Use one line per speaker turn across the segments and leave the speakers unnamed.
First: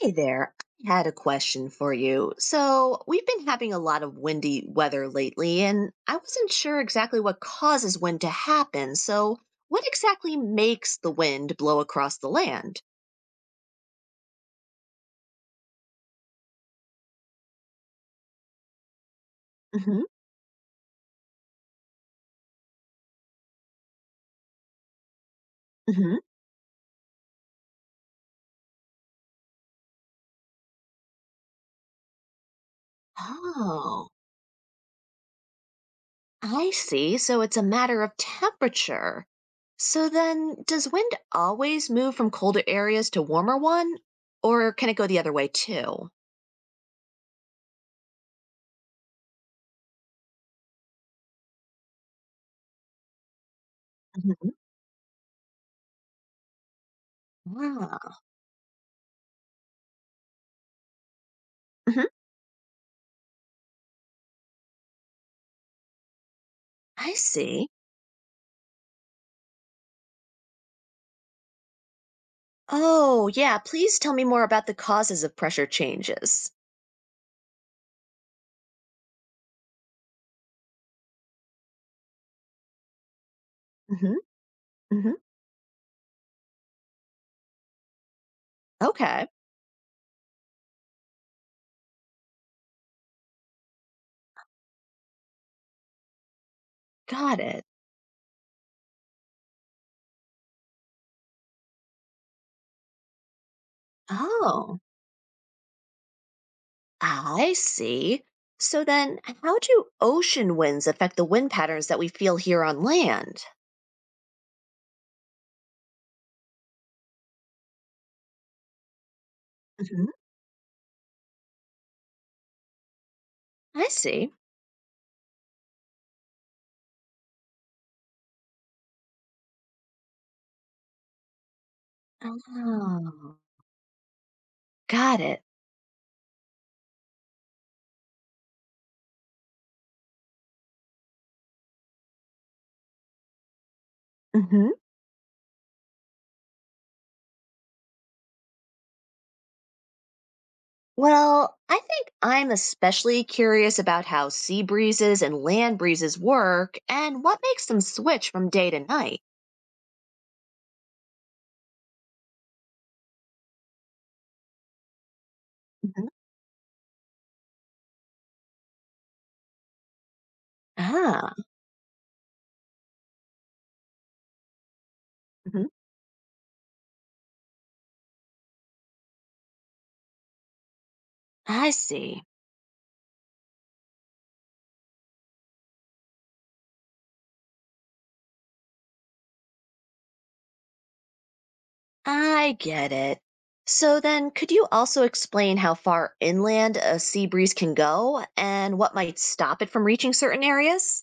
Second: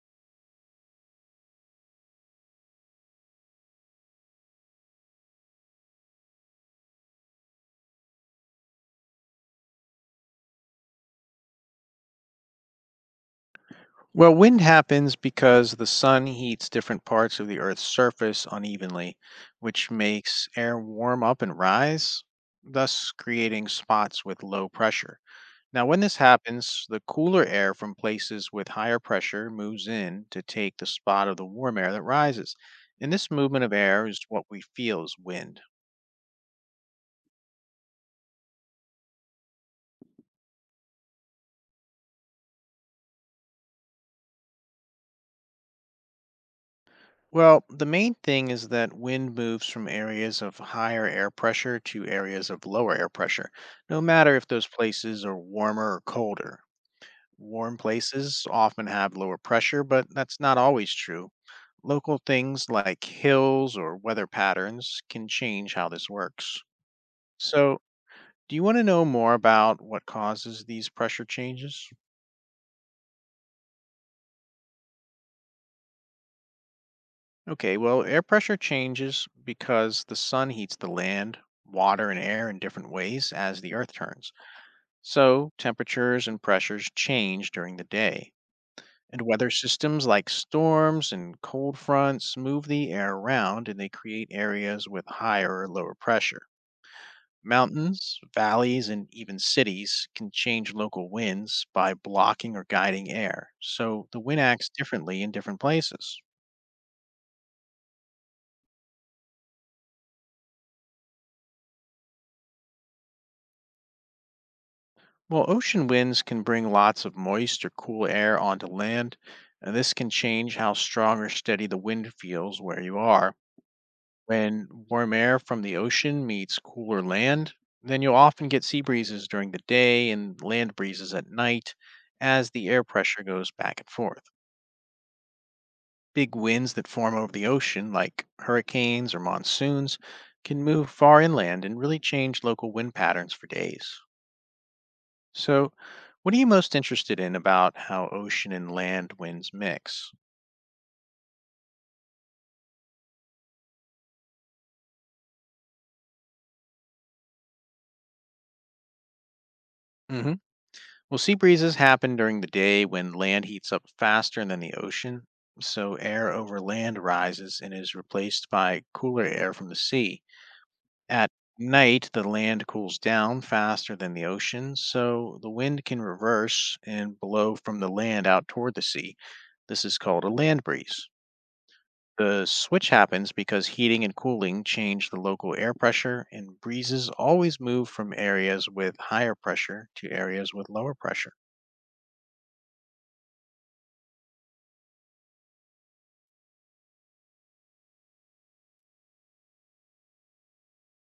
Hey there. I had a question for you. So, we've been having a lot of windy weather lately, and I wasn't sure exactly what causes wind to happen. So, what exactly makes the wind blow across the land?
Well, wind happens because the sun heats different parts of the Earth's surface unevenly, which
hmm
makes air warm up and rise, thus creating spots with low pressure. Now, when this
hmm
happens, the cooler air from places with higher pressure moves in to take the spot of the warm air that rises. And this movement of air
Oh,
is what we feel as wind.
I see. So, it's a matter of temperature. So, then does wind always move from colder areas to warmer one, or can it go the other way too?
Well, the main thing is that wind moves from areas of higher air pressure to areas of lower air pressure, no matter if
hmm
those places are warmer or colder. Warm
Ah,
places often have lower pressure, but that's not always true.
mhm.
Local things like hills or weather patterns can change how this works.
I see.
So, do you want to know more about what causes these pressure changes?
Oh, yeah. Please tell me more about the causes of pressure changes.
Okay, well, air pressure changes because the sun heats the land, water, and air in different ways as the earth
hmm
turns.
hmm
So, temperatures and pressures change during the day. And
Okay.
weather systems like storms and cold fronts move the air around and they create areas with higher or lower pressure.
Got it.
Mountains, valleys, and even cities can change local winds by blocking or guiding air. So, the wind acts
Oh,
differently in different places.
I see. So then, how do ocean winds affect the wind patterns that we feel here on land?
Well, ocean winds can bring lots of moist or cool air onto land, and this
hmm
can change how strong or steady the wind feels where you are.
I see.
When warm air from the ocean meets cooler land, then you'll often get sea breezes during the day and land breezes at night as the air pressure
Oh,
goes back and forth.
got it.
Big winds that form over the ocean, like hurricanes or monsoons, can move far inland and really change local wind patterns for days.
hmm
So, what are you most interested in about how ocean and land winds mix?
Well, I think I'm especially curious about how sea breezes and land breezes work and what makes them switch from day to night.
Hmm. Well, sea breezes happen during the day when land heats up faster than the ocean, so
hmm
air over land rises and is replaced by cooler air from the sea. At
Ah,
night, the land cools down faster than the ocean, so the
mhm.
wind can reverse and blow from the land out toward the sea. This is called a land breeze.
I see.
The switch happens because heating and cooling change the local air pressure, and breezes always move from areas with higher pressure to areas with lower pressure.
I get it. So then, could you also explain how far inland a sea breeze can go and what might stop it from reaching certain areas?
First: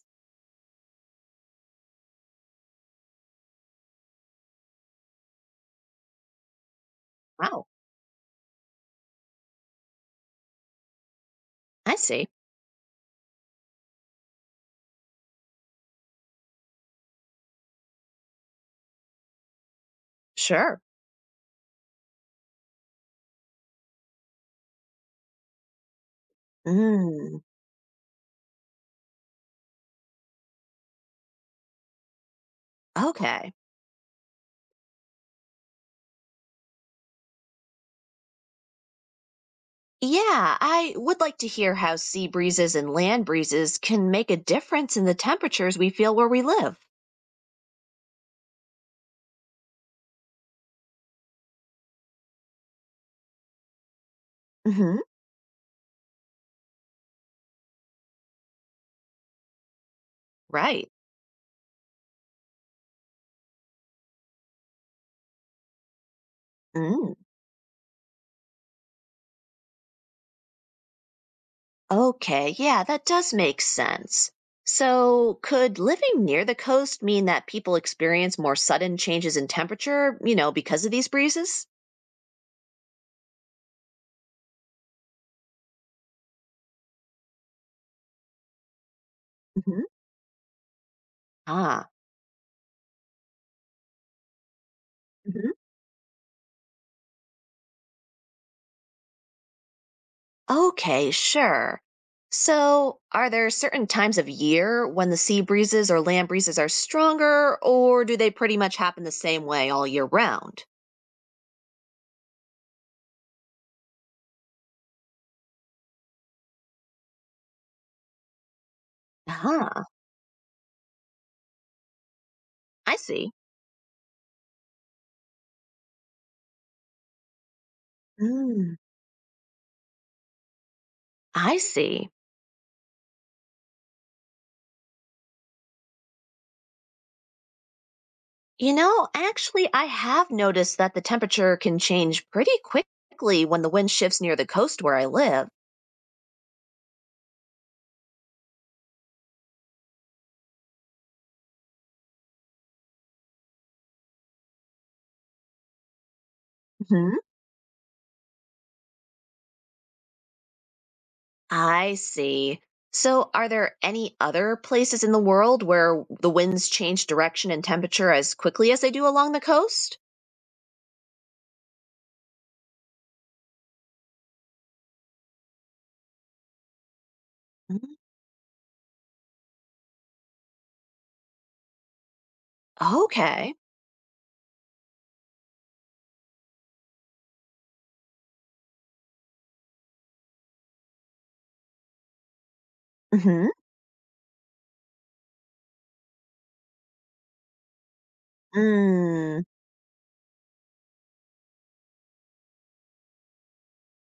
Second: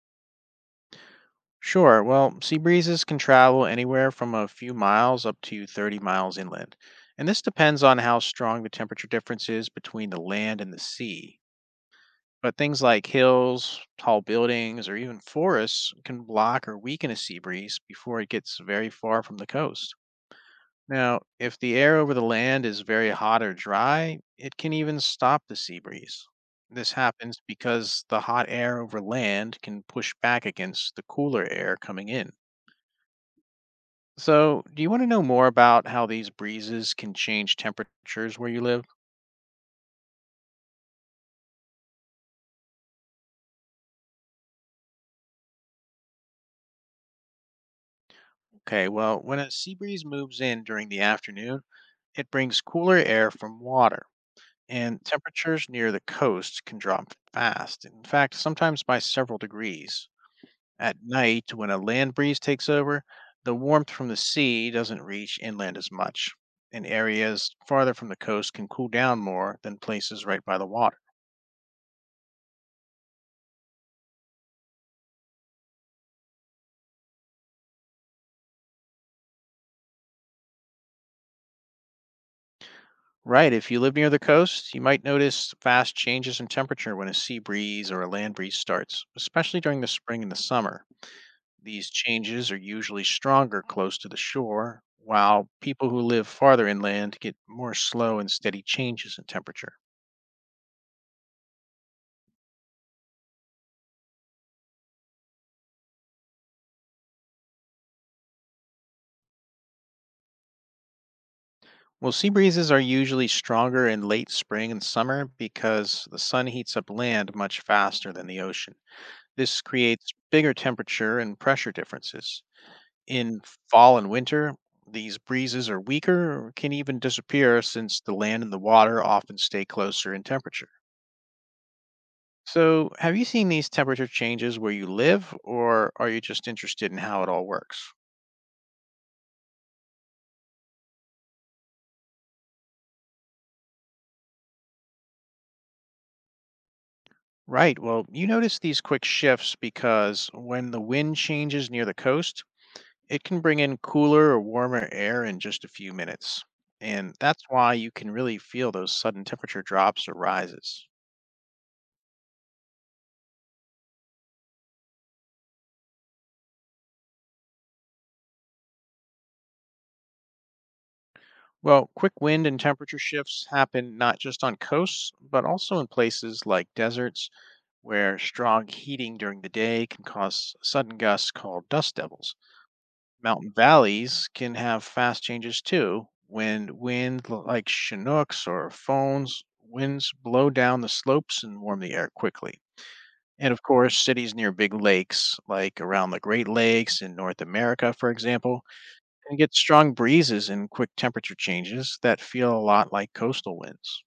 Sure, well, sea breezes can travel anywhere from a few miles up to 30 miles inland, and this
Oh,
depends on how strong the temperature difference is between the land and the sea.
I see.
But things like hills, tall buildings, or even forests can block or weaken a sea breeze before it gets very far from the coast.
Sure.
Now, if the air over the land is very hot or dry, it can even stop the sea breeze. This
Mm,
happens because the hot air over land can push back against the cooler air coming in.
okay.
So, do you want to know more about how these breezes can change temperatures where you live?
Yeah, I would like to hear how sea breezes and land breezes can make a difference in the temperatures we feel where we live.
Okay, well, when a sea breeze moves in during the afternoon, it brings cooler air from water,
hmm
and temperatures near the coast can drop fast. In fact, sometimes by several degrees.
Right.
At night, when a land breeze takes over, the warmth from the sea doesn't reach inland as much, and
Mm.
areas farther from the coast can cool down more than places right by the water.
Okay, yeah, that does make sense. So, could living near the coast mean that people experience more sudden changes in temperature, because of these breezes?
Right, if you live near the coast, you might notice fast changes in temperature when a sea breeze or a land breeze starts, especially during
hmm
the spring and the summer. These
Ah,
changes are usually stronger close to the shore, while
mhm.
people who live farther inland get more slow and steady changes in temperature.
Okay, sure. So, are there certain times of year when the sea breezes or land breezes are stronger, or do they pretty much happen the same way all year round?
Well, sea breezes are usually stronger in late spring and summer because the sun heats up land much faster than the ocean. This
Ah,
creates bigger temperature and pressure differences.
I see.
In fall and winter, these breezes are weaker or can even disappear since the land and the
Mm,
water often stay closer in temperature.
I see.
So, have you seen these temperature changes where you live, or are you just interested in how it all works?
Actually, I have noticed that the temperature can change pretty quickly when the wind shifts near the coast where I live.
Right, well, you notice these quick shifts because when the wind changes near the coast, it can bring in cooler or warmer air in just a few minutes.
hmm
And that's why you can really feel those sudden temperature drops or rises.
I see. So, are there any other places in the world where the winds change direction and temperature as quickly as they do along the coast?
Well, quick wind and temperature shifts happen not just on coasts, but also in places like deserts,
Mhm.
where strong heating during the day can cause sudden gusts called dust devils. Mountain
Okay.
valleys can have fast changes too, when like chinooks or phones winds blow down the slopes and warm the air quickly.
Mm-hmm.
And of course, cities near big lakes, like around the Great Lakes in North America, for example, can
Mm hmm.
get strong breezes and quick temperature changes that feel a lot like coastal winds.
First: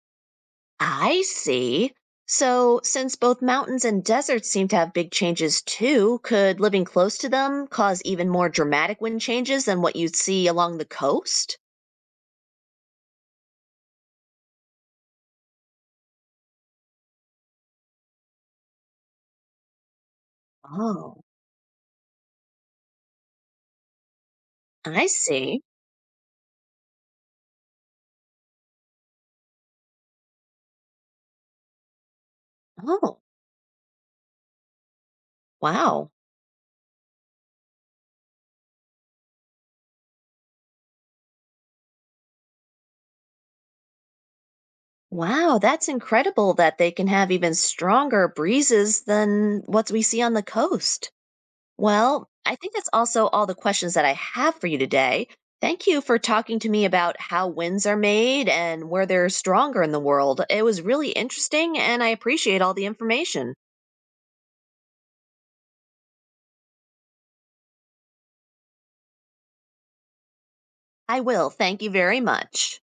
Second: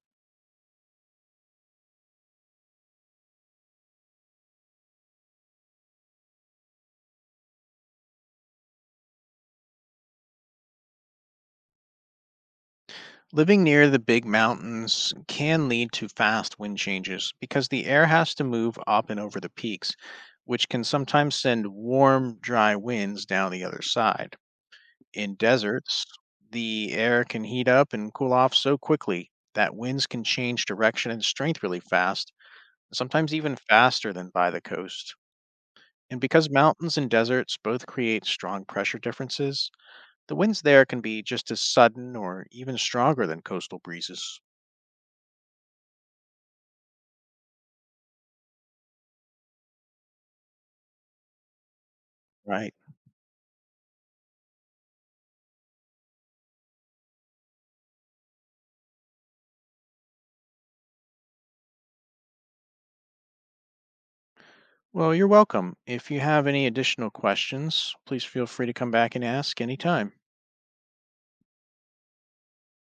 I see. So, since both mountains and deserts seem to have big changes too, could living close to them cause even more dramatic wind changes than what you'd see along the coast?
Living near the big mountains can lead to fast wind changes because the air has to move up and over the peaks, which can
Oh,
sometimes send warm, dry winds down the other side.
I
In
see.
deserts, the air can heat up and cool off so quickly that winds can change direction and strength really fast,
Oh,
sometimes even faster than by the coast.
wow.
And because mountains and deserts both create strong pressure differences, the winds there can be just as sudden or even stronger than coastal breezes.
Wow, that's incredible that they can have even stronger breezes than what we see on the coast. Well, I think
Right.
that's also all the questions that I have for you today. Thank you for talking to me about how winds are made and where they're stronger in the world. It was really interesting, and I appreciate all the information.
Well, you're welcome. If you have any additional questions, please feel free to come back and ask anytime.
I will. Thank you very much.